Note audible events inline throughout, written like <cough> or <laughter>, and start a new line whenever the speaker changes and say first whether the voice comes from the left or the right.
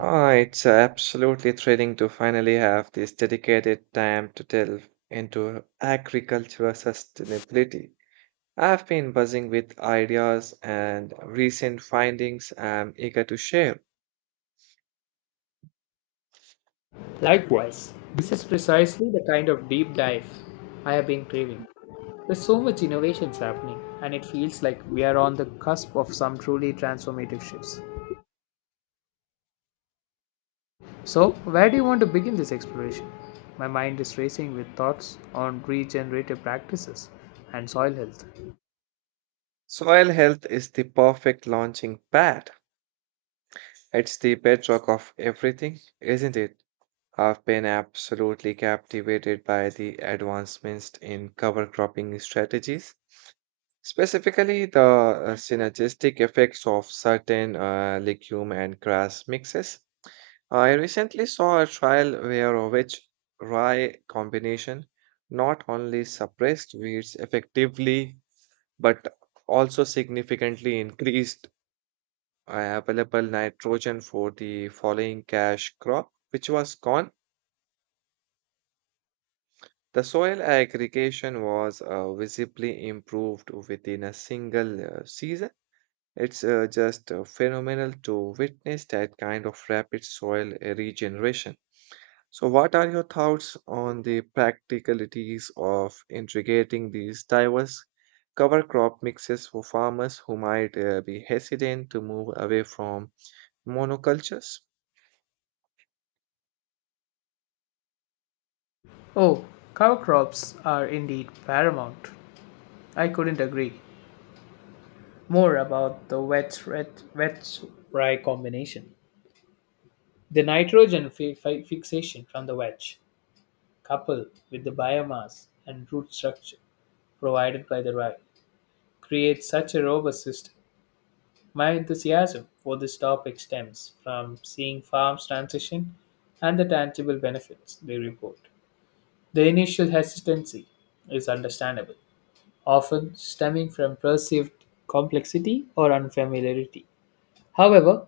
right: Ah, it's absolutely thrilling to finally have this dedicated time to delve into agricultural sustainability. I've been buzzing with ideas and recent findings I'm eager to share.
left: Likewise, this is precisely the kind of deep dive I have been craving. There's so much innovations happening, and it feels like we are on the cusp of some truly transformative shifts. So, where do you want to begin this exploration? My mind is racing with thoughts on regenerative practices and soil health.
right: Soil health is the perfect launching pad. It's the bedrock of everything, isn't it? I've been absolutely captivated by the advancements in cover cropping strategies. Specifically, the synergistic effects of certain legume and grass mixes. I recently saw a trial where a rich rye combination not only suppressed weeds effectively but also significantly increased available nitrogen for the following cash crop, which was corn. The soil aggregation was visibly improved within a single season. It's just phenomenal to witness that kind of rapid soil regeneration. So, what are your thoughts on the practicalities of integrating these diverse cover crop mixes for farmers who might be hesitant to move away from monocultures?
left: Oh, cover crops are indeed paramount. I couldn't agree more about the wet rye combination. The nitrogen fixation from the wedge coupled with the biomass and root structure provided by the rye, creates such a robust system. My enthusiasm for this topic stems from seeing farms transition and the tangible benefits they report. The initial hesitancy is understandable, often stemming from perceived complexity or unfamiliarity. However,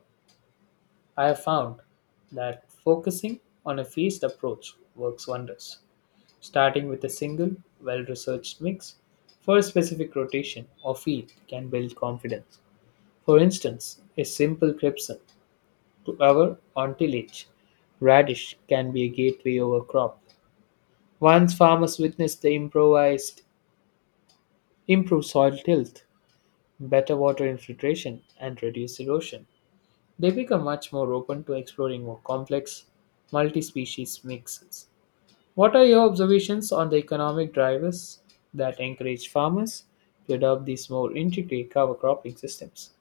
left: I have found that focusing on a phased approach works wonders. Starting with a single, well researched mix for a specific rotation or feed can build confidence. For instance, a simple crepson to our on radish can be a gateway over crop. Once farmers witness the improvised improved soil tilth, better water infiltration, and reduced erosion, they become much more open to exploring more complex multi-species mixes. What are your observations on the economic drivers that encourage farmers to adopt these more integrated cover cropping systems?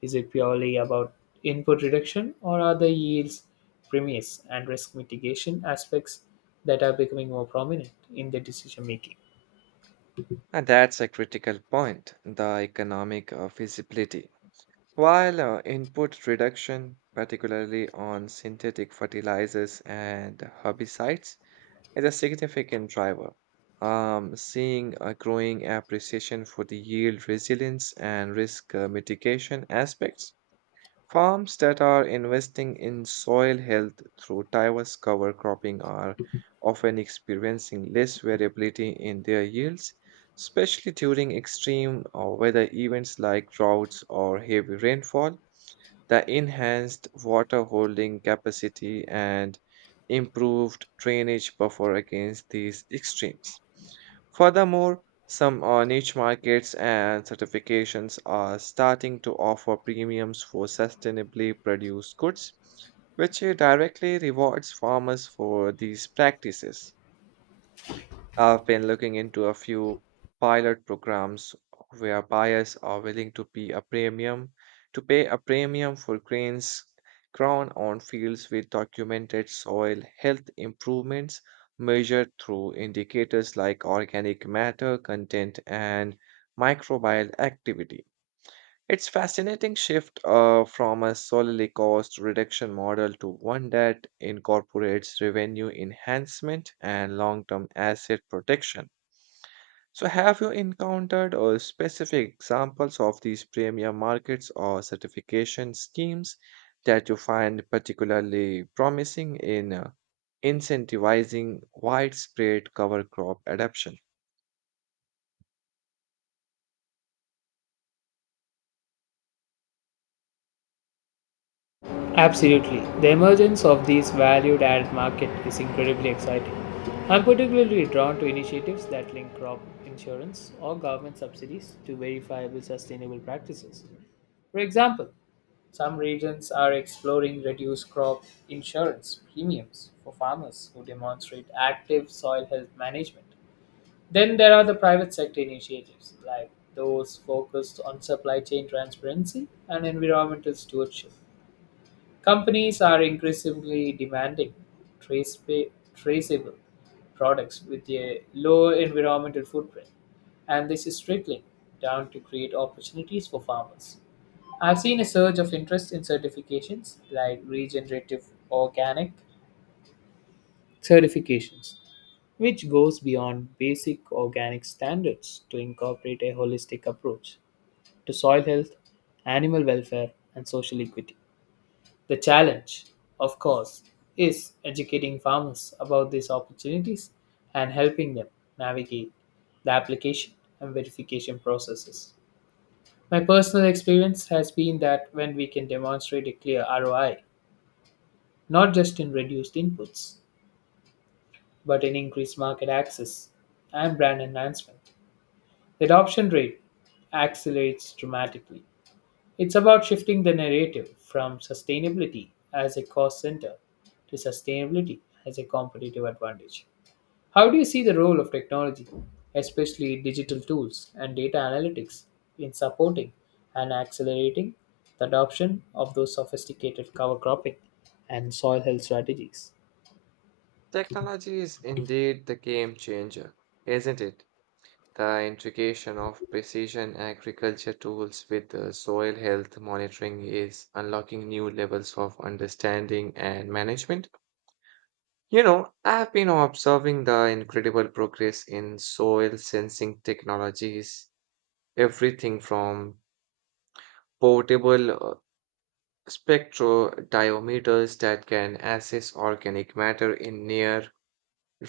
left: Is it purely about input reduction, or are the yields, premiums, and risk mitigation aspects that are becoming more prominent in the decision making?
right: And that's a critical point, the economic feasibility. While input reduction, particularly on synthetic fertilizers and herbicides, is a significant driver, seeing a growing appreciation for the yield resilience and risk mitigation aspects. Farms that are investing in soil health through diverse cover cropping are often experiencing less variability in their yields, especially during extreme weather events like droughts or heavy rainfall. The enhanced water holding capacity and improved drainage buffer against these extremes. Furthermore, some niche markets and certifications are starting to offer premiums for sustainably produced goods, which directly rewards farmers for these practices. I've been looking into a few pilot programs where buyers are willing to pay a premium for grains grown on fields with documented soil health improvements measured through indicators like organic matter content and microbial activity. It's fascinating shift from a solely cost reduction model to one that incorporates revenue enhancement and long-term asset protection. So, have you encountered specific examples of these premier markets or certification schemes that you find particularly promising in incentivizing widespread cover crop adoption?
left: Absolutely. The emergence of these valued added market is incredibly exciting. I'm particularly drawn to initiatives that link crop insurance or government subsidies to verifiable sustainable practices. For example, some regions are exploring reduced crop insurance premiums for farmers who demonstrate active soil health management. Then there are the private sector initiatives like those focused on supply chain transparency and environmental stewardship. Companies are increasingly demanding traceable products with a low environmental footprint, and this is trickling down to create opportunities for farmers. I've seen a surge of interest in certifications like regenerative organic certifications, which goes beyond basic organic standards to incorporate a holistic approach to soil health, animal welfare, and social equity. The challenge, of course, is educating farmers about these opportunities and helping them navigate the application and verification processes. My personal experience has been that when we can demonstrate a clear ROI not just in reduced inputs, but in increased market access and brand enhancement. The adoption rate accelerates dramatically. It's about shifting the narrative from sustainability as a cost center to sustainability as a competitive advantage. How do you see the role of technology, especially digital tools and data analytics, in supporting and accelerating the adoption of those sophisticated cover cropping and soil health strategies?
right: Technology is indeed the game changer, isn't it? The integration of precision agriculture tools with soil health monitoring is unlocking new levels of understanding and management. You know, I've been observing the incredible progress in soil sensing technologies, everything from portable spectrodiometers that can assess organic matter in near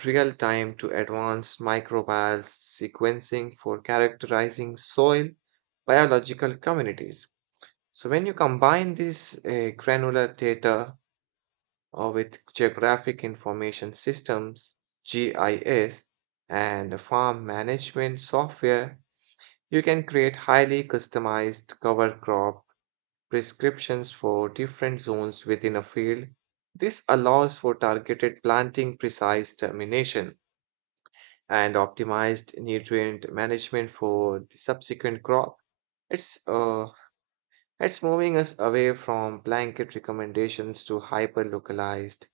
right: real time to advanced microbial sequencing for characterizing soil biological communities. So, when you combine this granular data with geographic information systems, GIS, and farm management software, you can create highly customized cover crop prescriptions for different zones within a field. This allows for targeted planting, precise termination, and optimized nutrient management for the subsequent crop. It's uh, it's moving us away from blanket recommendations to hyper-localized,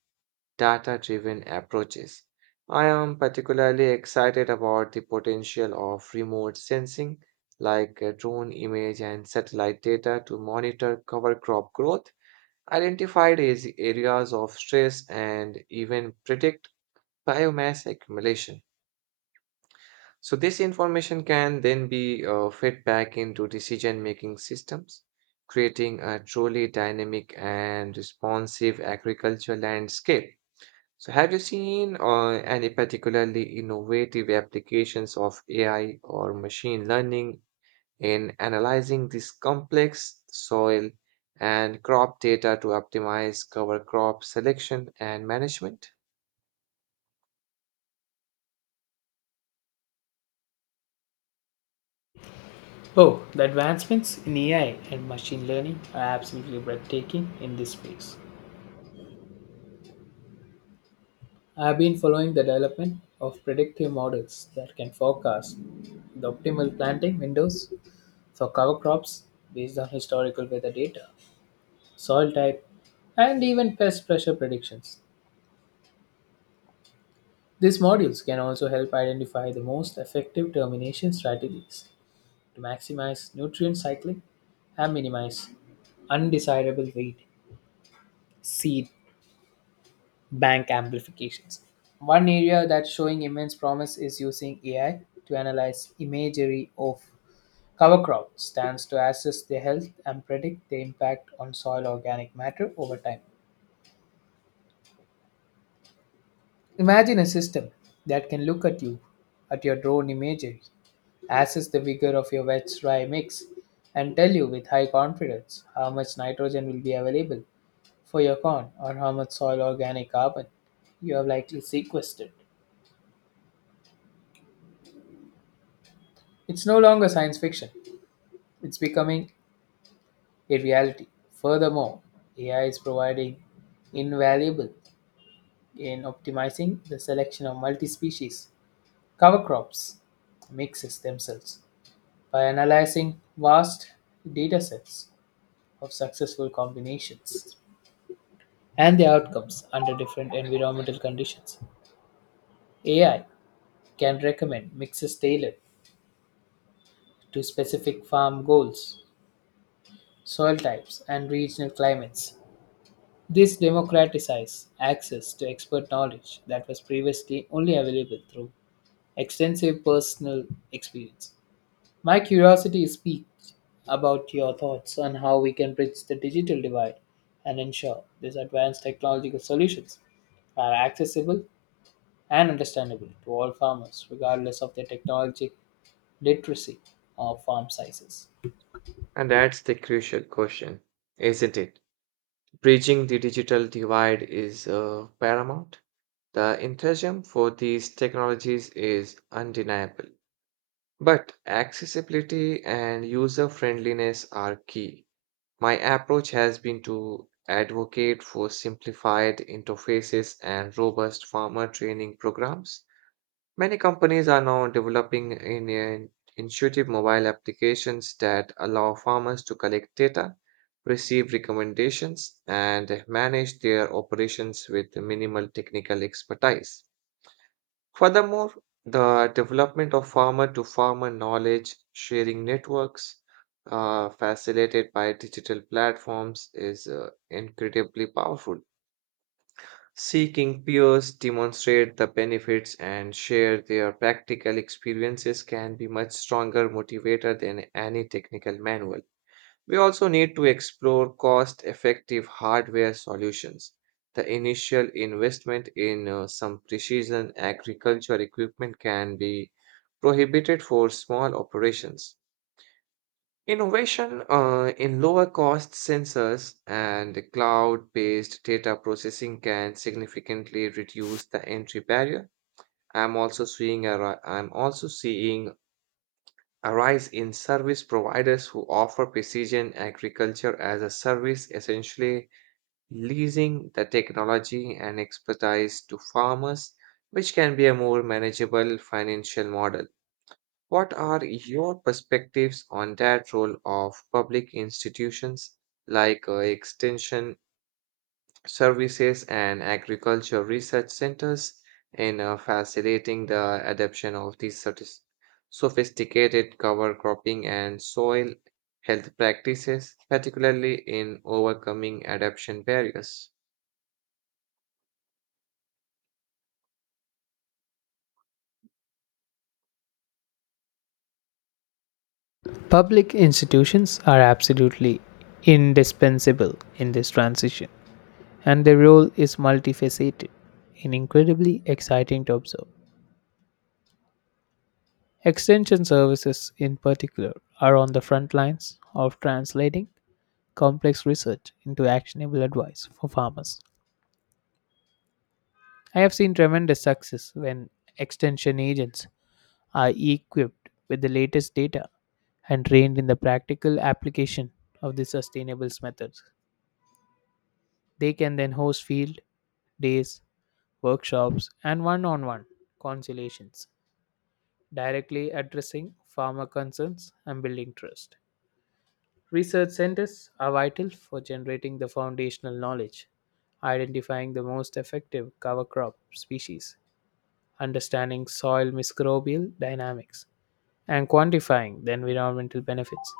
right: data-driven approaches. I am particularly excited about the potential of remote sensing, like drone image and satellite data to monitor cover crop growth, identify as areas of stress, and even predict biomass accumulation. So this information can then be fed back into decision-making systems, creating a truly dynamic and responsive agricultural landscape. So have you seen any particularly innovative applications of AI or machine learning in analyzing this complex soil and crop data to optimize cover crop selection and management?
left: Oh, the advancements in AI and machine learning are absolutely breathtaking in this space. I have been following the development of predictive models that can forecast the optimal planting windows for cover crops based on historical weather data, soil type, and even pest pressure predictions. These modules can also help identify the most effective termination strategies to maximize nutrient cycling and minimize undesirable weed, seed, bank amplifications. One area that's showing immense promise is using AI to analyze imagery of cover crop stands to assess their health and predict the impact on soil organic matter over time. Imagine a system that can look at you, at your drone imagery, assess the vigor of your wet dry mix, and tell you with high confidence how much nitrogen will be available for your corn or how much soil organic carbon you have likely sequestered. It's no longer science fiction. It's becoming a reality. Furthermore, AI is providing invaluable in optimizing the selection of multi-species cover crops mixes themselves by analyzing vast datasets of successful combinations and their outcomes under different environmental conditions. AI can recommend mixes tailored to specific farm goals, soil types, and regional climates. This democratizes access to expert knowledge that was previously only available through extensive personal experience. My curiosity is piqued about your thoughts on how we can bridge the digital divide and ensure these advanced technological solutions are accessible and understandable to all farmers, regardless of their technology literacy or farm sizes.
right: And that's the crucial question, isn't it? Bridging the digital divide is paramount. The enthusiasm for these technologies is undeniable, but accessibility and user friendliness are key. My approach has been to advocate for simplified interfaces and robust farmer training programs. Many companies are now developing intuitive mobile applications that allow farmers to collect data, receive recommendations, and manage their operations with minimal technical expertise. Furthermore, the development of farmer to farmer knowledge sharing networks facilitated by digital platforms is incredibly powerful. Seeking peers demonstrate the benefits and share their practical experiences can be much stronger motivator than any technical manual. We also need to explore cost effective hardware solutions. The initial investment in some precision agriculture equipment can be prohibited for small operations. Innovation in lower cost sensors and cloud based data processing can significantly reduce the entry barrier. I'm also seeing a rise in service providers who offer precision agriculture as a service, essentially leasing the technology and expertise to farmers, which can be a more manageable financial model. What are your perspectives on that role of public institutions like extension services and agriculture research centers in facilitating the adoption of these sophisticated cover cropping and soil health practices, particularly in overcoming adoption barriers?
left: Public institutions are absolutely indispensable in this transition and their role is multifaceted and incredibly exciting to observe. Extension services, in particular, are on the front lines of translating complex research into actionable advice for farmers. I have seen tremendous success when extension agents are equipped with the latest data and trained in the practical application of the sustainables methods. They can then host field days, workshops, and one on one conciliations directly addressing farmer concerns and building trust. Research centers are vital for generating the foundational knowledge, identifying the most effective cover crop species, understanding soil microbial dynamics, and quantifying the environmental benefits.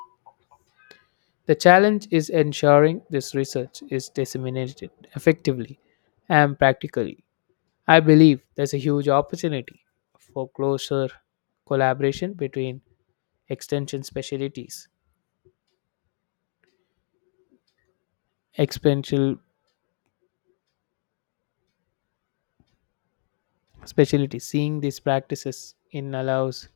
left: The challenge is ensuring this research is disseminated effectively and practically. I believe there's a huge opportunity for closer collaboration between extension specialties. Exponential specialties. Seeing these practices in allows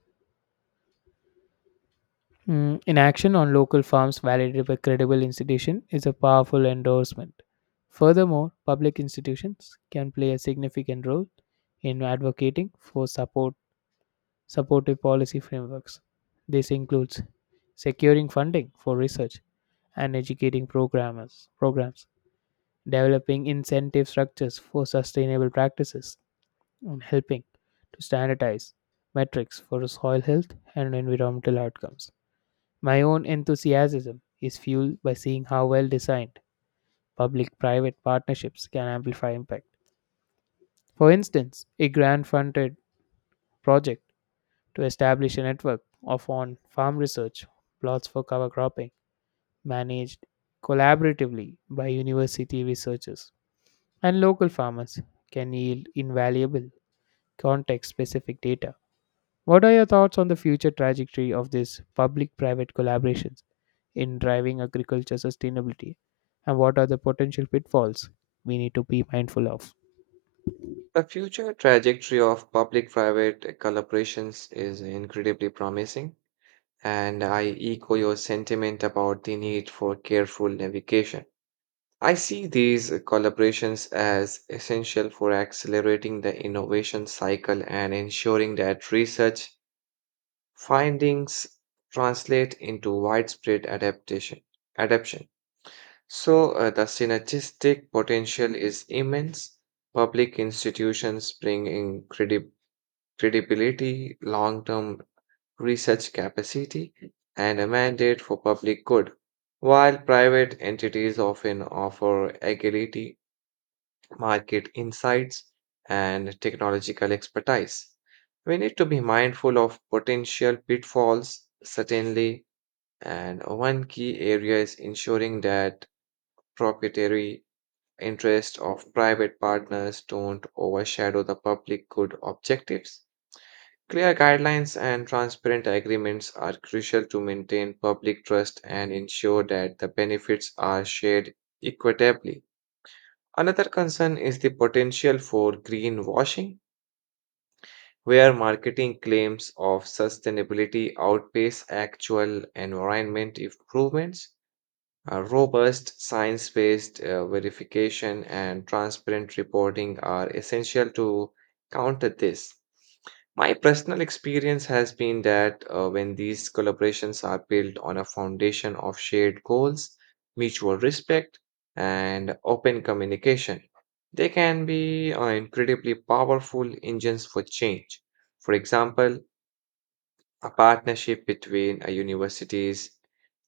left: in action on local farms validated by credible institution is a powerful endorsement. Furthermore, public institutions can play a significant role in advocating for supportive policy frameworks. This includes securing funding for research and educating programmers, programs, developing incentive structures for sustainable practices, and helping to standardize metrics for soil health and environmental outcomes. My own enthusiasm is fueled by seeing how well designed public private partnerships can amplify impact. For instance, a grant funded project to establish a network of on farm research plots for cover cropping managed collaboratively by university researchers and local farmers can yield invaluable context specific data. What are your thoughts on the future trajectory of these public private collaborations in driving agriculture sustainability and what are the potential pitfalls we need to be mindful of?
right: The future trajectory of public private collaborations is incredibly promising, and I echo your sentiment about the need for careful navigation. I see these collaborations as essential for accelerating the innovation cycle and ensuring that research findings translate into widespread adaptation. So, the synergistic potential is immense. Public institutions bring in credibility, long term research capacity, and a mandate for public good, while private entities often offer agility, market insights, and technological expertise. We need to be mindful of potential pitfalls, certainly, and one key area is ensuring that proprietary interests of private partners don't overshadow the public good objectives. Clear guidelines and transparent agreements are crucial to maintain public trust and ensure that the benefits are shared equitably. Another concern is the potential for greenwashing, where marketing claims of sustainability outpace actual environment improvements. Robust, science based verification and transparent reporting are essential to counter this. My personal experience has been that when these collaborations are built on a foundation of shared goals, mutual respect, and open communication, they can be incredibly powerful engines for change. For example, a partnership between a university's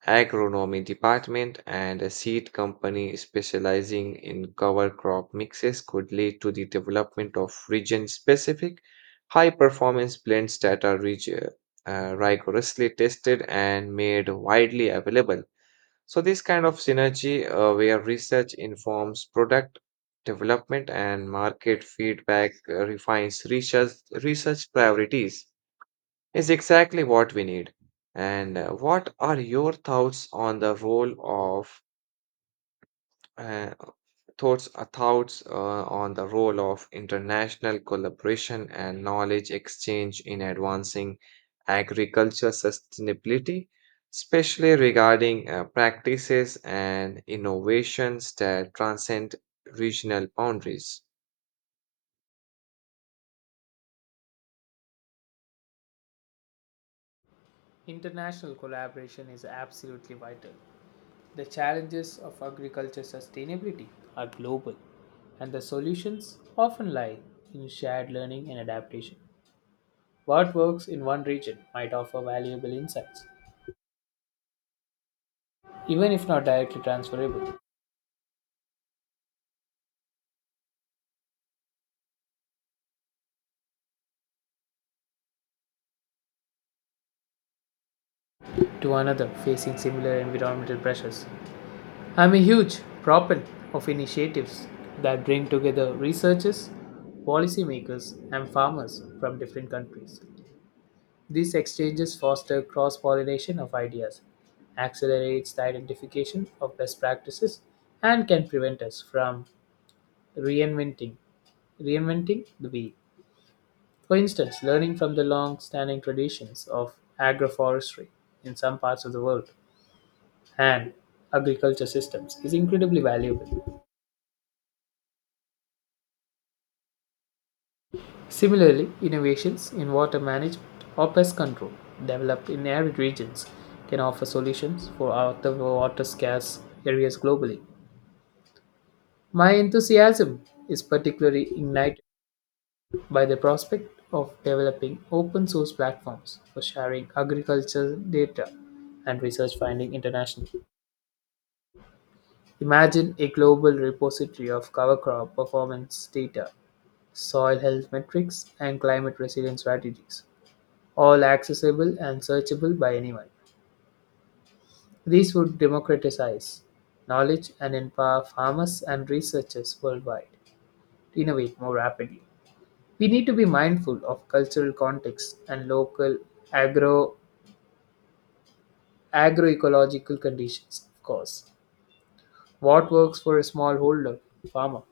right: agronomy department and a seed company specializing in cover crop mixes could lead to the development of region specific high performance blends that are rigorously tested and made widely available. So, this kind of synergy where research informs product development and market feedback refines research priorities is exactly what we need. And what are your thoughts on the role of uh, thoughts thoughts on the role of international collaboration and knowledge exchange in advancing agriculture sustainability, especially regarding practices and innovations that transcend regional boundaries?
left: International collaboration is absolutely vital. The challenges of agriculture sustainability are global, and the solutions often lie in shared learning and adaptation. What works in one region might offer valuable insights, even if not directly transferable, to another facing similar environmental pressures. I am a huge proponent of initiatives that bring together researchers, policymakers, and farmers from different countries. These exchanges foster cross pollination of ideas, accelerates the identification of best practices, and can prevent us from reinventing reinventing the wheel. For instance, learning from the long standing traditions of agroforestry in some parts of the world and agriculture systems is incredibly valuable. Similarly, innovations in water management or pest control developed in arid regions can offer solutions for other water scarce areas globally. My enthusiasm is particularly ignited by the prospect of developing open source platforms for sharing agricultural data and research finding internationally. Imagine a global repository of cover crop performance data, soil health metrics, and climate resilience strategies, all accessible and searchable by anyone. These would democratize knowledge and empower farmers and researchers worldwide to innovate more rapidly. We need to be mindful of cultural context and local agro agroecological conditions, of course. What works for a smallholder farmer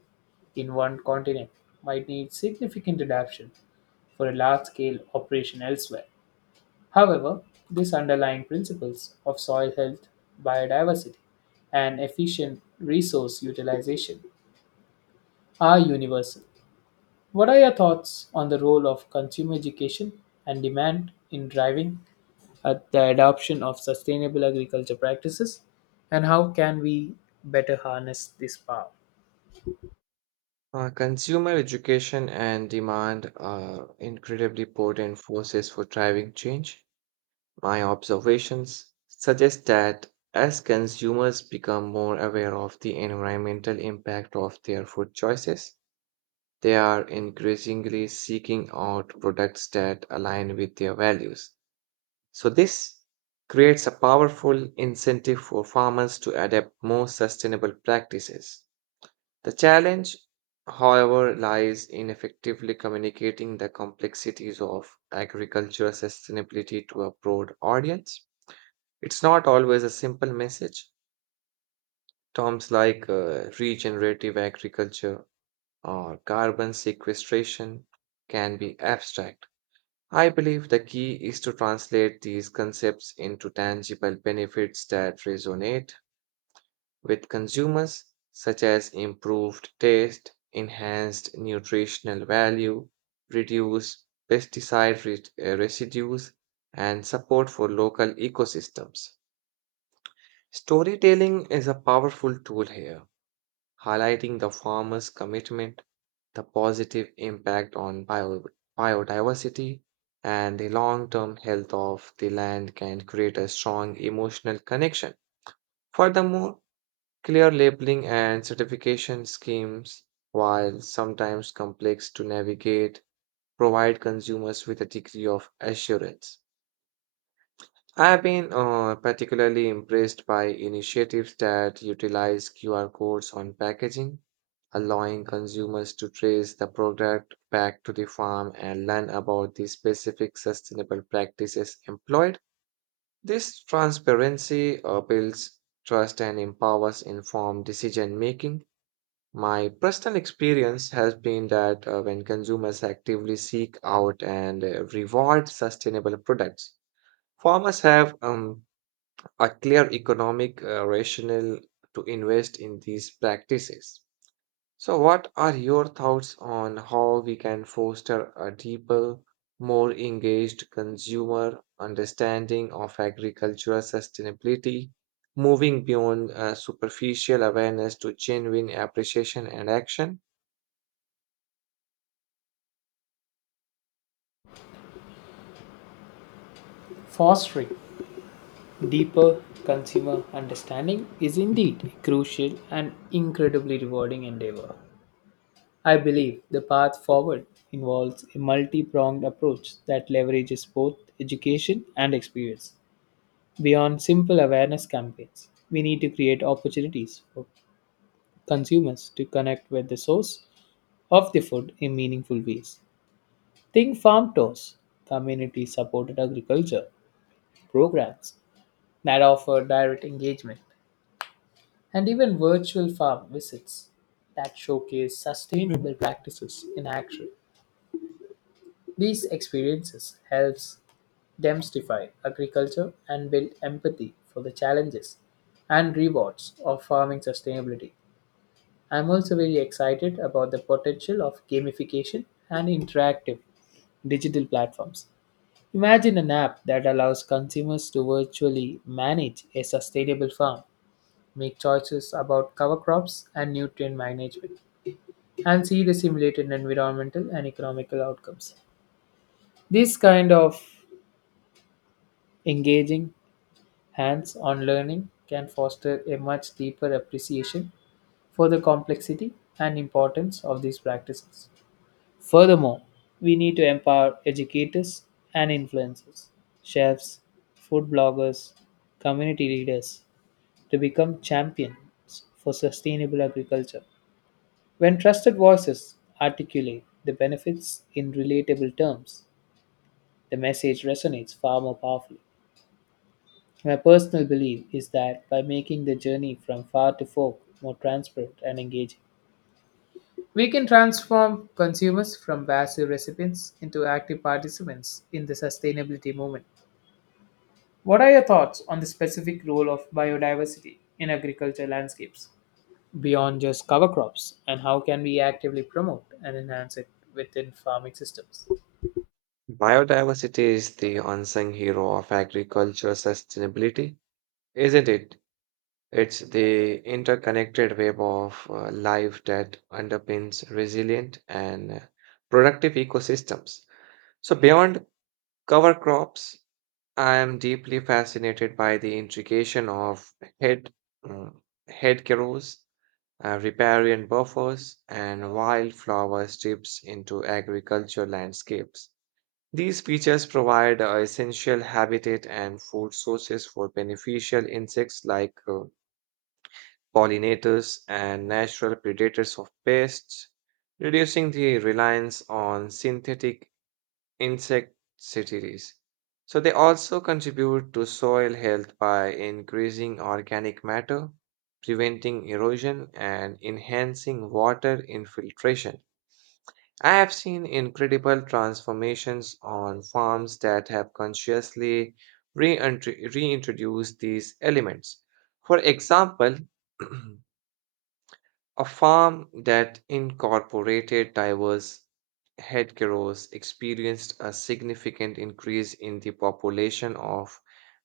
left: in one continent might need significant adaptation for a large scale operation elsewhere. However, these underlying principles of soil health, biodiversity, and efficient resource utilization are universal. What are your thoughts on the role of consumer education and demand in driving the adoption of sustainable agriculture practices, and how can we better harness this power?
right: Consumer education and demand are incredibly potent forces for driving change. My observations suggest that as consumers become more aware of the environmental impact of their food choices, they are increasingly seeking out products that align with their values. So, this creates a powerful incentive for farmers to adapt more sustainable practices. The challenge, however, lies in effectively communicating the complexities of agricultural sustainability to a broad audience. It's not always a simple message. Terms like regenerative agriculture or carbon sequestration can be abstract. I believe the key is to translate these concepts into tangible benefits that resonate with consumers, such as improved taste, enhanced nutritional value, reduced pesticide residues, and support for local ecosystems. Storytelling is a powerful tool here. Highlighting the farmer's commitment, the positive impact on biodiversity, and the long term health of the land can create a strong emotional connection. Furthermore, clear labeling and certification schemes, while sometimes complex to navigate, provide consumers with a degree of assurance. I've been particularly impressed by initiatives that utilize QR codes on packaging, allowing consumers to trace the product back to the farm and learn about the specific sustainable practices employed. This transparency builds trust and empowers informed decision making. My personal experience has been that when consumers actively seek out and reward sustainable products, farmers have a clear economic rationale to invest in these practices. So, what are your thoughts on how we can foster a deeper, more engaged consumer understanding of agricultural sustainability, moving beyond superficial awareness to genuine appreciation and action?
left: Fostering deeper consumer understanding is indeed a crucial and incredibly rewarding endeavor. I believe the path forward involves a multi pronged approach that leverages both education and experience. Beyond simple awareness campaigns, we need to create opportunities for consumers to connect with the source of the food in meaningful ways. Think farm tours, community supported agriculture programs that offer direct engagement, and even virtual farm visits that showcase sustainable practices in action. These experiences helps demystify agriculture and build empathy for the challenges and rewards of farming sustainability. I'm also very excited about the potential of gamification and interactive digital platforms. Imagine an app that allows consumers to virtually manage a sustainable farm, make choices about cover crops and nutrient management, and see the simulated environmental and economical outcomes. This kind of engaging hands-on learning can foster a much deeper appreciation for the complexity and importance of these practices. Furthermore, we need to empower educators and influencers, chefs, food bloggers, community leaders to become champions for sustainable agriculture. When trusted voices articulate the benefits in relatable terms, the message resonates far more powerfully. My personal belief is that by making the journey from far to fork more transparent and engaging, we can transform consumers from passive recipients into active participants in the sustainability movement. What are your thoughts on the specific role of biodiversity in agriculture landscapes beyond just cover crops and how can we actively promote and enhance it within farming systems?
right: Biodiversity is the unsung hero of agricultural sustainability, isn't it? It's the interconnected web of life that underpins resilient and productive ecosystems. So, beyond cover crops, I am deeply fascinated by the integration of head, mm, head carrows, riparian buffers, and wildflower strips into agriculture landscapes. These features provide essential habitat and food sources for beneficial insects like pollinators, and natural predators of pests, reducing the reliance on synthetic insecticides. So, they also contribute to soil health by increasing organic matter, preventing erosion, and enhancing water infiltration. I have seen incredible transformations on farms that have consciously reintroduced these elements. For example, <clears throat> a farm that incorporated diverse headgerows experienced a significant increase in the population of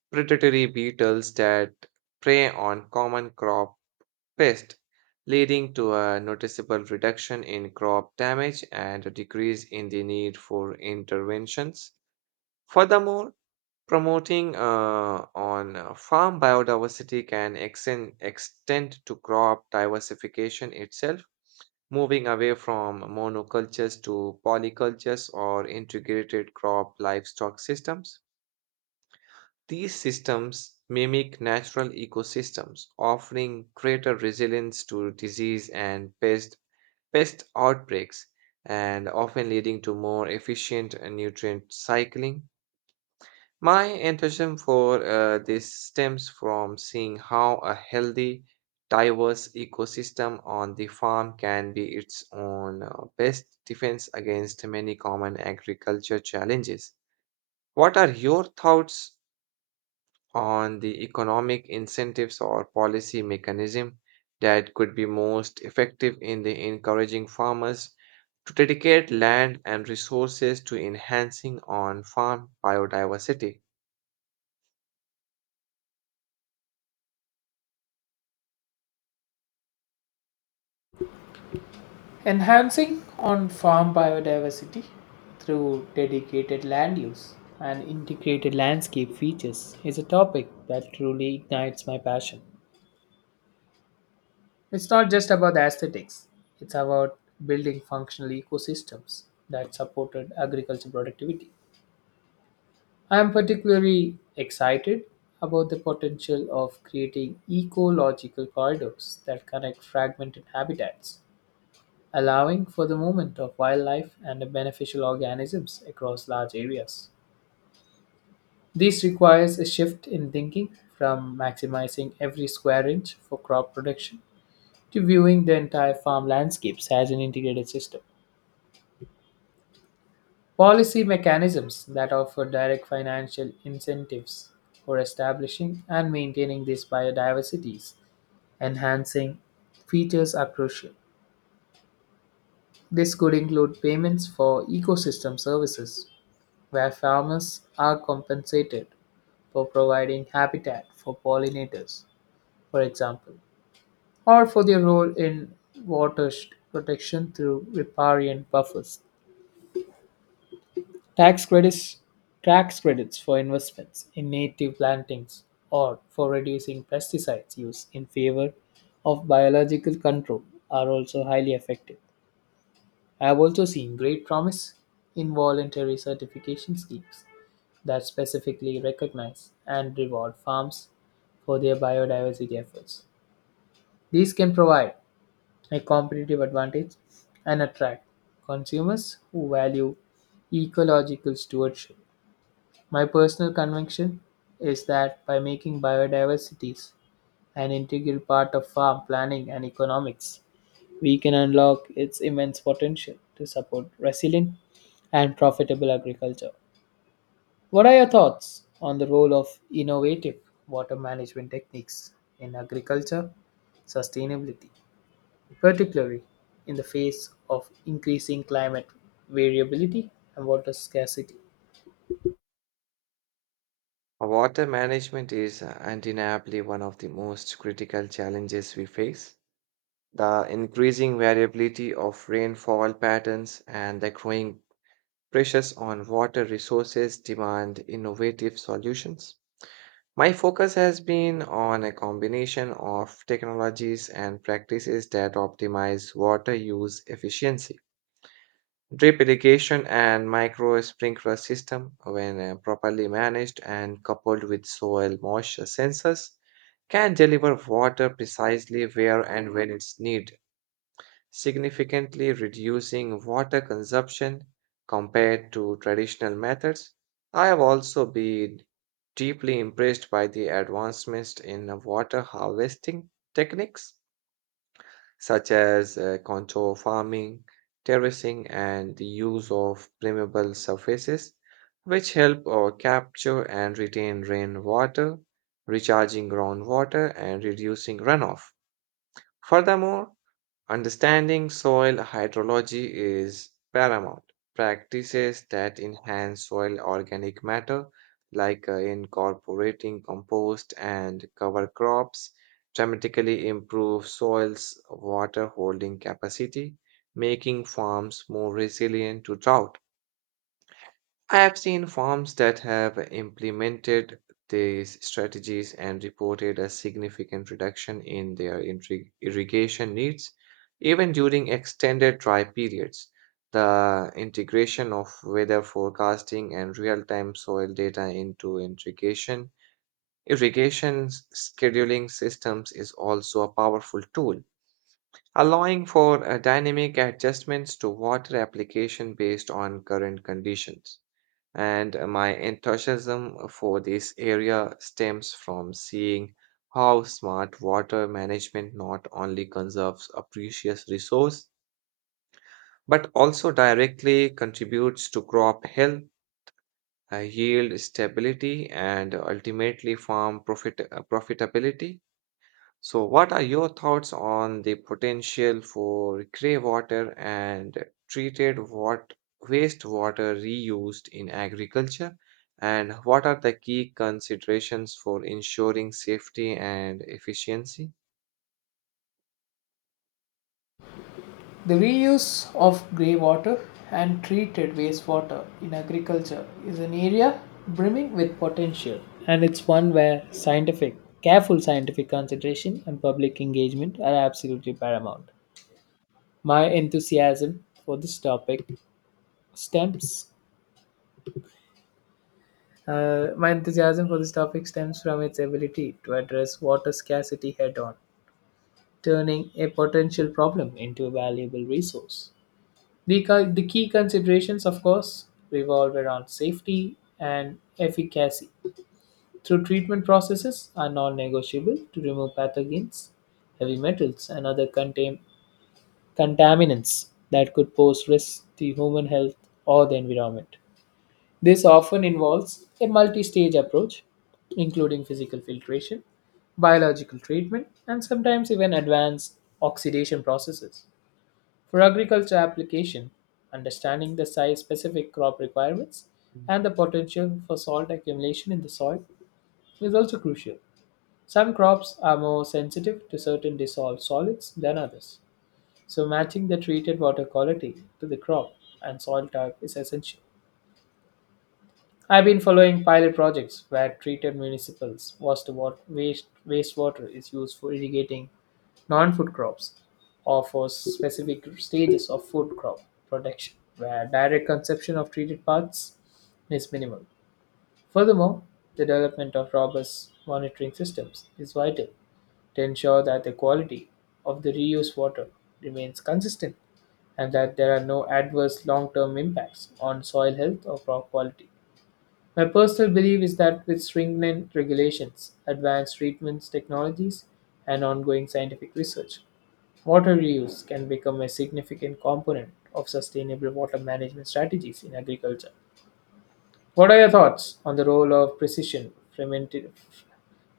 right: predatory beetles that prey on common crop pests, leading to a noticeable reduction in crop damage and a decrease in the need for interventions. Furthermore, promoting on farm biodiversity can extend to crop diversification itself, moving away from monocultures to polycultures or integrated crop livestock systems. These systems mimic natural ecosystems, offering greater resilience to disease and pest outbreaks, and often leading to more efficient nutrient cycling. My enthusiasm for this stems from seeing how a healthy, diverse ecosystem on the farm can be its own best defense against many common agriculture challenges. What are your thoughts on the economic incentives or policy mechanism that could be most effective in the encouraging farmers to dedicate land and resources to enhancing on-farm biodiversity?
left: Enhancing on farm biodiversity through dedicated land use and integrated landscape features is a topic that truly ignites my passion. It's not just about the aesthetics, it's about building functional ecosystems that supported agricultural productivity. I am particularly excited about the potential of creating ecological corridors that connect fragmented habitats, allowing for the movement of wildlife and beneficial organisms across large areas. This requires a shift in thinking from maximizing every square inch for crop production to viewing the entire farm landscapes as an integrated system. Policy mechanisms that offer direct financial incentives for establishing and maintaining these biodiversities, enhancing features, are crucial. This could include payments for ecosystem services, where farmers are compensated for providing habitat for pollinators, for example, or for their role in protection through riparian buffers. Tax credits, tax credits for investments in native plantings or for reducing pesticides use in favor of biological control are also highly effective. I have also seen great promise in voluntary certification schemes that specifically recognize and reward farms for their biodiversity efforts. These can provide a competitive advantage and attract consumers who value ecological stewardship. My personal conviction is that by making biodiversity an integral part of farm planning and economics, we can unlock its immense potential to support resilient and profitable agriculture. What are your thoughts on the role of innovative water management techniques in agriculture sustainability, particularly in the face of increasing climate variability and water scarcity?
right: Water management is undeniably one of the most critical challenges we face. The increasing variability of rainfall patterns and the growing pressures on water resources demand innovative solutions. My focus has been on a combination of technologies and practices that optimize water use efficiency. Drip irrigation and micro sprinkler system, when properly managed and coupled with soil moisture sensors, can deliver water precisely where and when it's needed, significantly reducing water consumption compared to traditional methods. I have also been deeply impressed by the advancements in water harvesting techniques such as contour farming, terracing, and the use of permeable surfaces, which help capture and retain rainwater, recharging groundwater, and reducing runoff. Furthermore, understanding soil hydrology is paramount. Practices that enhance soil organic matter, like incorporating compost and cover crops, dramatically improve soil's water holding capacity, making farms more resilient to drought. I have seen farms that have implemented these strategies and reported a significant reduction in their irrigation needs, even during extended dry periods. The integration of weather forecasting and real-time soil data into irrigation scheduling systems is also a powerful tool, allowing for dynamic adjustments to water application based on current conditions, and my enthusiasm for this area stems from seeing how smart water management not only conserves a precious resource but also directly contributes to crop health, yield stability, and ultimately farm profitability. So, what are your thoughts on the potential for grey water and treated wat- wastewater reused in agriculture? And what are the key considerations for ensuring safety and efficiency?
left: The reuse of grey water and treated wastewater in agriculture is an area brimming with potential, and it's one where scientific, careful scientific consideration and public engagement are absolutely paramount. My enthusiasm for this topic stems my enthusiasm for this topic stems from its ability to address water scarcity head on, turning a potential problem into a valuable resource. The key considerations, of course, revolve around safety and efficacy. Through treatment processes are non negotiable to remove pathogens, heavy metals, and other contaminants that could pose risks to human health or the environment. This often involves a multi stage approach, including physical filtration, biological treatment, and sometimes even advanced oxidation processes. For agriculture application, understanding the size specific crop requirements and the potential for salt accumulation in the soil is also crucial. Some crops are more sensitive to certain dissolved solids than others, so matching the treated water quality to the crop and soil type is essential. I've been following pilot projects where treated municipals wastewater is used for irrigating non-food crops or for specific stages of food crop production where direct consumption of treated parts is minimal. Furthermore, the development of robust monitoring systems is vital to ensure that the quality of the reused water remains consistent and that there are no adverse long-term impacts on soil health or crop quality. My personal belief is that with stringent regulations, advanced treatments technologies, and ongoing scientific research, water reuse can become a significant component of sustainable water management strategies in agriculture. What are your thoughts on the role of precision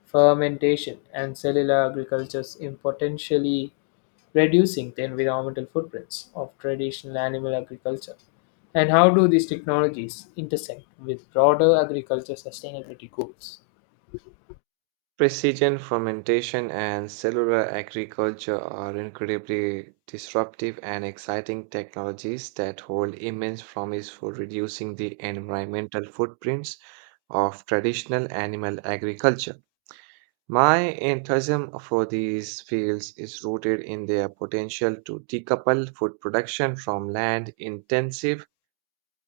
left: fermentation and cellular agricultures in potentially reducing the environmental footprints of traditional animal agriculture? And how do these technologies intersect with broader agriculture sustainability goals?
right: Precision fermentation and cellular agriculture are incredibly disruptive and exciting technologies that hold immense promise for reducing the environmental footprints of traditional animal agriculture. My enthusiasm for these fields is rooted in their potential to decouple food production from land intensive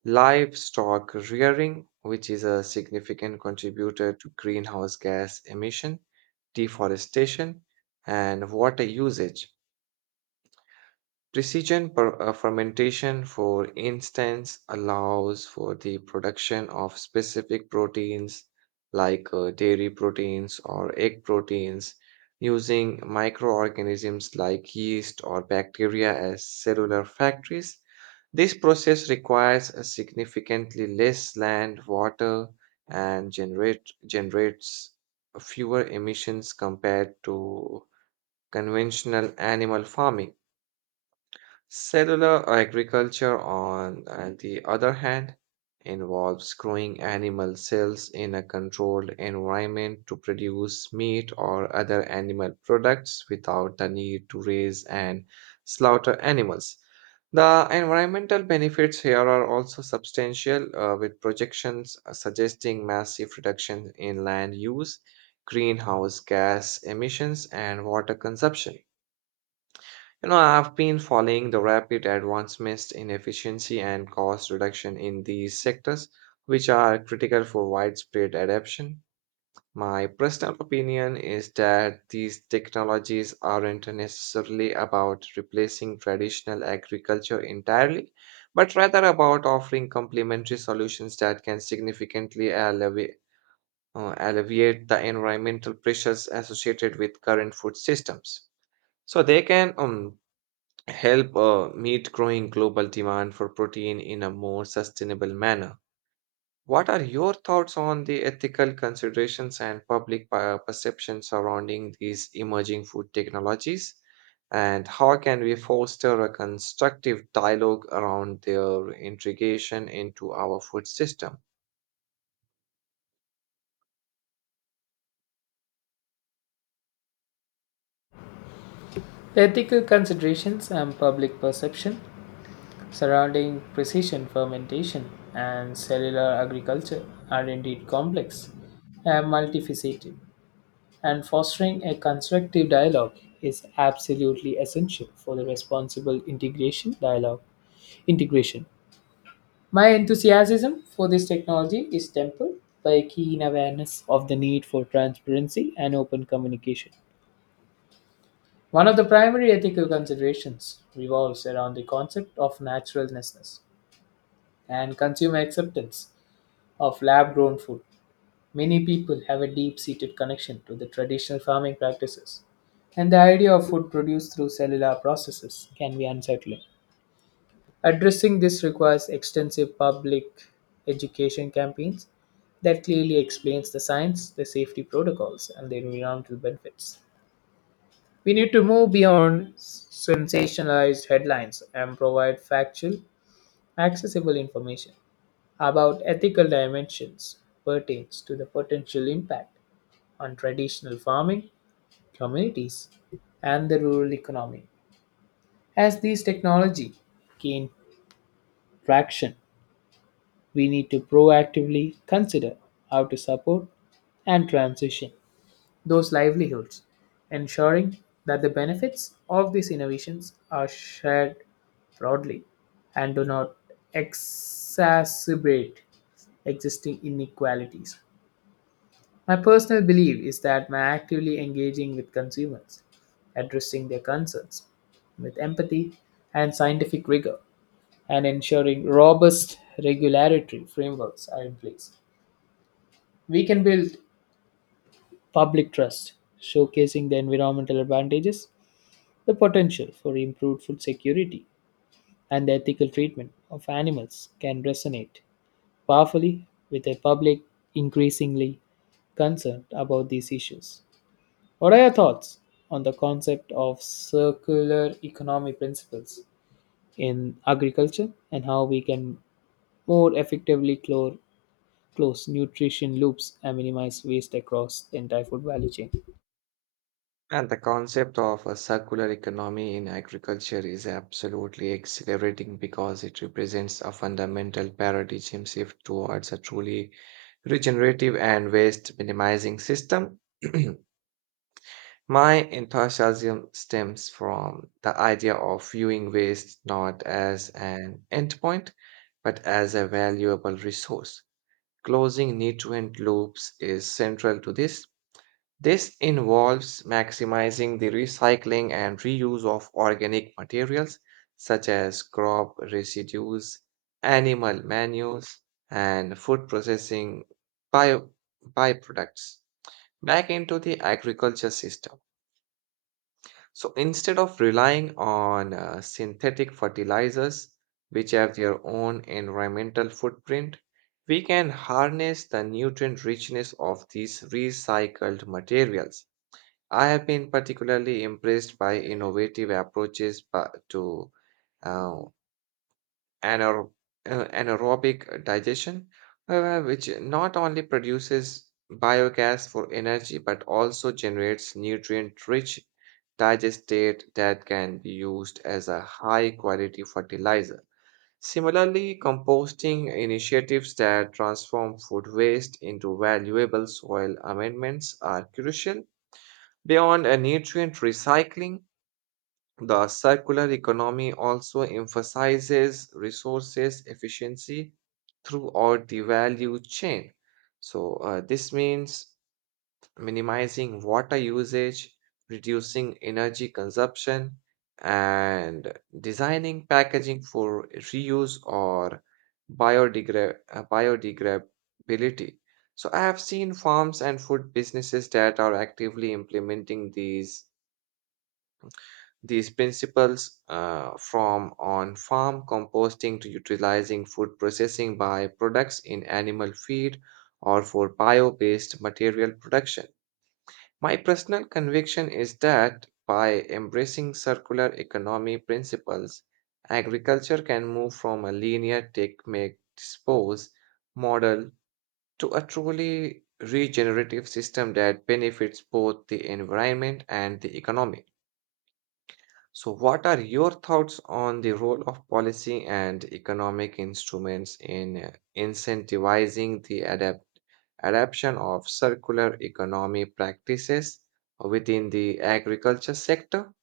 right: livestock rearing, which is a significant contributor to greenhouse gas emission, deforestation, and water usage. Precision fermentation, for instance, allows for the production of specific proteins like dairy proteins or egg proteins using microorganisms like yeast or bacteria as cellular factories. This process requires a significantly less land, water, and generates fewer emissions compared to conventional animal farming. Cellular agriculture, on the other hand, involves growing animal cells in a controlled environment to produce meat or other animal products without the need to raise and slaughter animals. The environmental benefits here are also substantial, with projections suggesting massive reduction in land use, greenhouse gas emissions, and water consumption. You know, I've been following the rapid advancements in efficiency and cost reduction in these sectors, which are critical for widespread adoption. My personal opinion is that these technologies aren't necessarily about replacing traditional agriculture entirely, but rather about offering complementary solutions that can significantly alleviate the environmental pressures associated with current food systems. So they can help meet growing global demand for protein in a more sustainable manner. What are your thoughts on the ethical considerations and public perception surrounding these emerging food technologies? And how can we foster a constructive dialogue around their integration into our food system?
left: The ethical considerations and public perception surrounding precision fermentation and cellular agriculture are indeed complex and multifaceted, and fostering a constructive dialogue is absolutely essential for the responsible integration. My enthusiasm for this technology is tempered by a keen awareness of the need for transparency and open communication. One of the primary ethical considerations revolves around the concept of naturalness and consumer acceptance of lab grown food. Many people have a deep seated connection to the traditional farming practices, and the idea of food produced through cellular processes can be unsettling. Addressing this requires extensive public education campaigns that clearly explains the science, the safety protocols, and the environmental benefits. We need to move beyond sensationalized headlines and provide factual, accessible information about ethical dimensions pertains to the potential impact on traditional farming communities and the rural economy. As these technology gain traction, we need to proactively consider how to support and transition those livelihoods, ensuring that the benefits of these innovations are shared broadly and do not exacerbate existing inequalities. My personal belief is that by actively engaging with consumers, addressing their concerns with empathy and scientific rigor, and ensuring robust regulatory frameworks are in place, we can build public trust, showcasing the environmental advantages, the potential for improved food security, and the ethical treatment of animals can resonate powerfully with a public increasingly concerned about these issues. What are your thoughts on the concept of circular economy principles in agriculture, and how we can more effectively close nutrition loops and minimize waste across the entire food value chain?
right: And the concept of a circular economy in agriculture is absolutely exhilarating because it represents a fundamental paradigm shift towards a truly regenerative and waste minimizing system. <clears throat> My enthusiasm stems from the idea of viewing waste not as an endpoint, but as a valuable resource. Closing nutrient loops is central to this. Involves maximizing the recycling and reuse of organic materials such as crop residues, animal manures, and food processing bio- byproducts back into the agriculture system. So instead of relying on synthetic fertilizers, which have their own environmental footprint, we can harness the nutrient richness of these recycled materials. I have been particularly impressed by innovative approaches to uh, anaer- anaerobic digestion, which not only produces biogas for energy but also generates nutrient-rich digestate that can be used as a high-quality fertilizer. Similarly, composting initiatives that transform food waste into valuable soil amendments are crucial. Beyond a nutrient recycling, the circular economy also emphasizes resources efficiency throughout the value chain. So, this means minimizing water usage, reducing energy consumption, and designing packaging for reuse or biodegradability. So, I have seen farms and food businesses that are actively implementing these principles, from on farm composting to utilizing food processing byproducts in animal feed or for bio based material production. My personal conviction is that by embracing circular economy principles, agriculture can move from a linear take, make, dispose model to a truly regenerative system that benefits both the environment and the economy. So, what are your thoughts on the role of policy and economic instruments in incentivizing the adapt adoption of circular economy practices within the agriculture sector?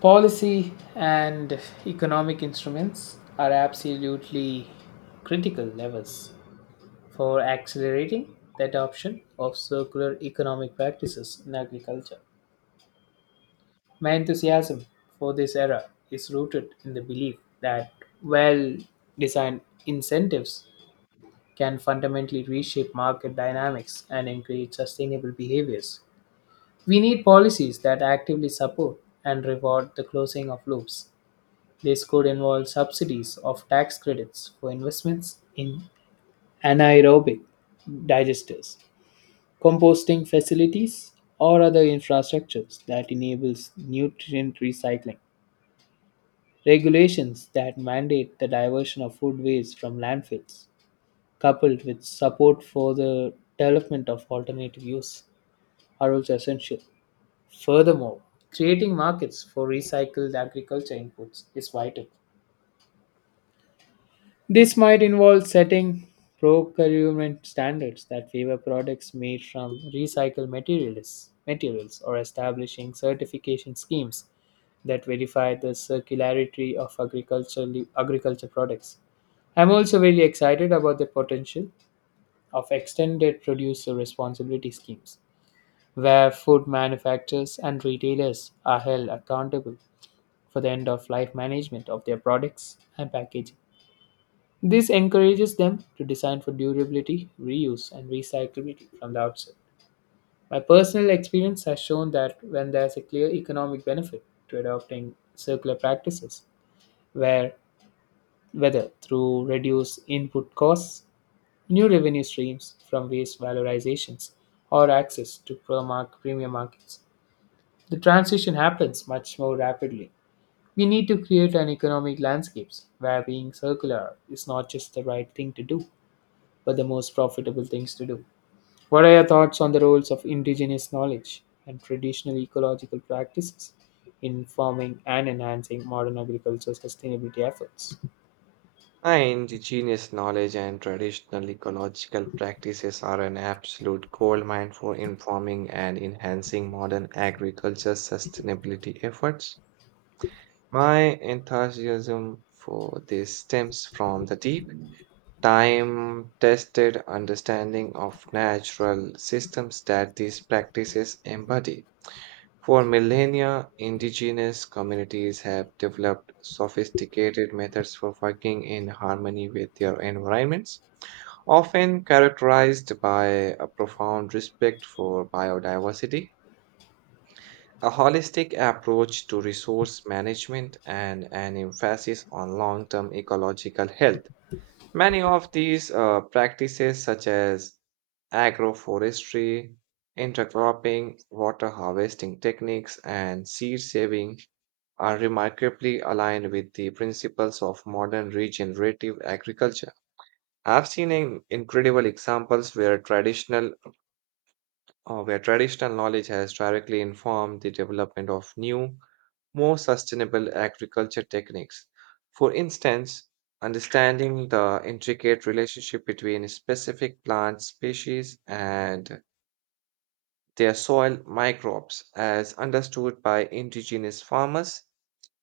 left: Policy and economic instruments are absolutely critical levers for accelerating the adoption of circular economic practices in agriculture. My enthusiasm for this era is rooted in the belief that well designed incentives can fundamentally reshape market dynamics and encourage sustainable behaviors. We need policies that actively support and reward the closing of loops. This could involve subsidies of tax credits for investments in anaerobic digesters, composting facilities, or other infrastructures that enables nutrient recycling. Regulations that mandate the diversion of food waste from landfills, coupled with support for the development of alternative use, are also essential. Furthermore, creating markets for recycled agriculture inputs is vital. This might involve setting procurement standards that favor products made from recycled materials, or establishing certification schemes that verify the circularity of agricultural agriculture products. I'm also very excited about the potential of extended producer responsibility schemes, where food manufacturers and retailers are held accountable for the end of life management of their products and packaging. This encourages them to design for durability, reuse, and recyclability from the outset. My personal experience has shown that when there's a clear economic benefit to adopting circular practices, where whether through reduced input costs, new revenue streams from waste valorizations, or access to premium markets, the transition happens much more rapidly. We need to create an economic landscape where being circular is not just the right thing to do, but the most profitable things to do. What are your thoughts on the roles of indigenous knowledge and traditional ecological practices in forming and enhancing modern agricultural sustainability efforts?
right: And indigenous knowledge and traditional ecological practices are an absolute goldmine for informing and enhancing modern agriculture sustainability efforts. My enthusiasm for this stems from the deep time tested understanding of natural systems that these practices embody. For millennia, indigenous communities have developed sophisticated methods for working in harmony with their environments, often characterized by a profound respect for biodiversity, a holistic approach to resource management, and an emphasis on long term ecological health. Many of these practices, such as agroforestry, intercropping, water harvesting techniques, and seed saving are remarkably aligned with the principles of modern regenerative agriculture. I've seen incredible examples where traditional knowledge has directly informed the development of new, more sustainable agriculture techniques. For instance, understanding the intricate relationship between specific plant species and their soil microbes, as understood by indigenous farmers,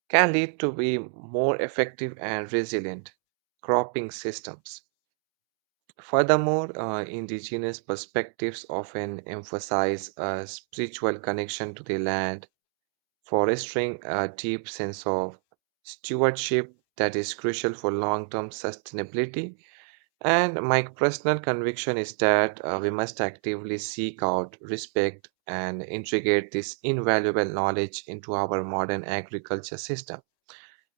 right: can lead to be more effective and resilient cropping systems. Furthermore, indigenous perspectives often emphasize a spiritual connection to the land, fostering a deep sense of stewardship that is crucial for long term sustainability, and my personal conviction is that we must actively seek out, respect, and integrate this invaluable knowledge into our modern agriculture system.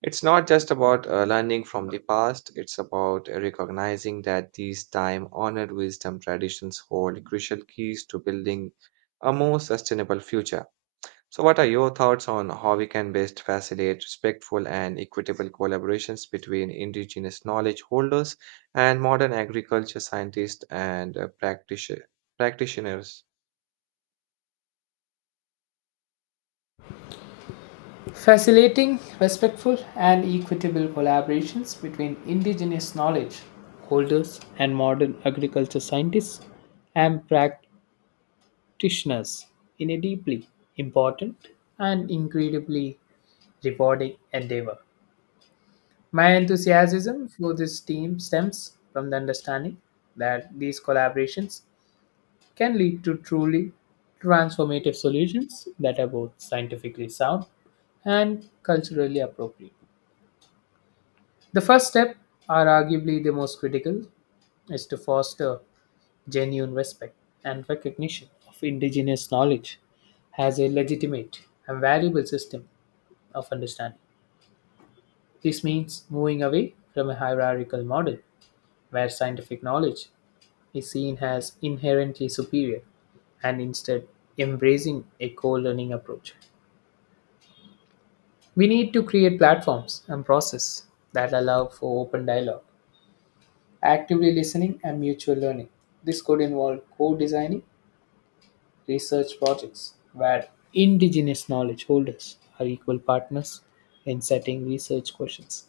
right: It's not just about learning from the past, it's about recognizing that these time honored wisdom traditions hold crucial keys to building a more sustainable future. So, what are your thoughts on how we can best facilitate respectful and equitable collaborations between indigenous knowledge holders and modern agriculture scientists and practitioners?
left: Facilitating respectful and equitable collaborations between indigenous knowledge holders and modern agriculture scientists and practitioners in a deeply important and incredibly rewarding endeavor. My enthusiasm for this team stems from the understanding that these collaborations can lead to truly transformative solutions that are both scientifically sound and culturally appropriate. The first step, are arguably the most critical, is to foster genuine respect and recognition of indigenous knowledge as a legitimate and valuable system of understanding. This means moving away from a hierarchical model where scientific knowledge is seen as inherently superior, and instead embracing a co-learning approach. We need to create platforms and processes that allow for open dialogue, actively listening and mutual learning. This could involve co-designing research projects where indigenous knowledge holders are equal partners in setting research questions,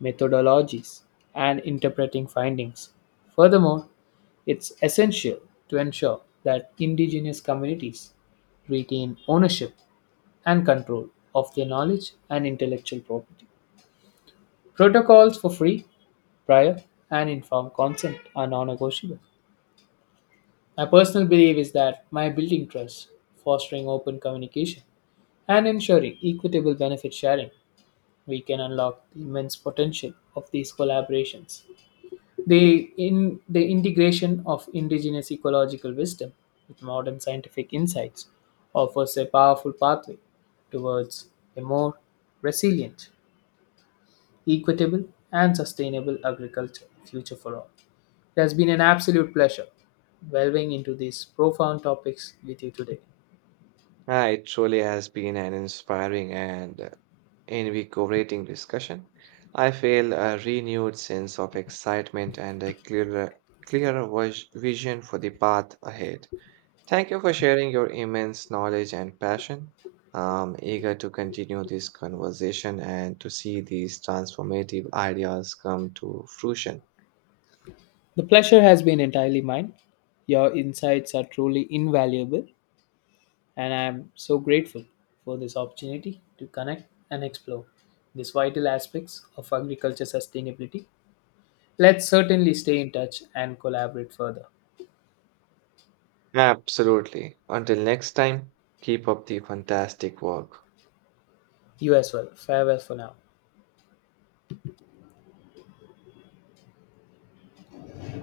left: methodologies, and interpreting findings. Furthermore, it's essential to ensure that indigenous communities retain ownership and control of their knowledge and intellectual property. Protocols for free, prior, and informed consent are non negotiable. My personal belief is that by building trust, fostering open communication, and ensuring equitable benefit sharing, we can unlock the immense potential of these collaborations. The integration of indigenous ecological wisdom with modern scientific insights offers a powerful pathway towards a more resilient, equitable, and sustainable agriculture future for all. It has been an absolute pleasure delving into these profound topics with you today.
right: Ah, it truly has been an inspiring and invigorating discussion. I feel a renewed sense of excitement and a clearer vision for the path ahead. Thank you for sharing your immense knowledge and passion. I'm eager to continue this conversation and to see these transformative ideas come to fruition.
left: The pleasure has been entirely mine. Your insights are truly invaluable, and I am so grateful for this opportunity to connect and explore these vital aspects of agriculture sustainability. Let's certainly stay in touch and collaborate further.
right: Absolutely. Until next time, keep up the fantastic work.
left: You as well. Farewell for now.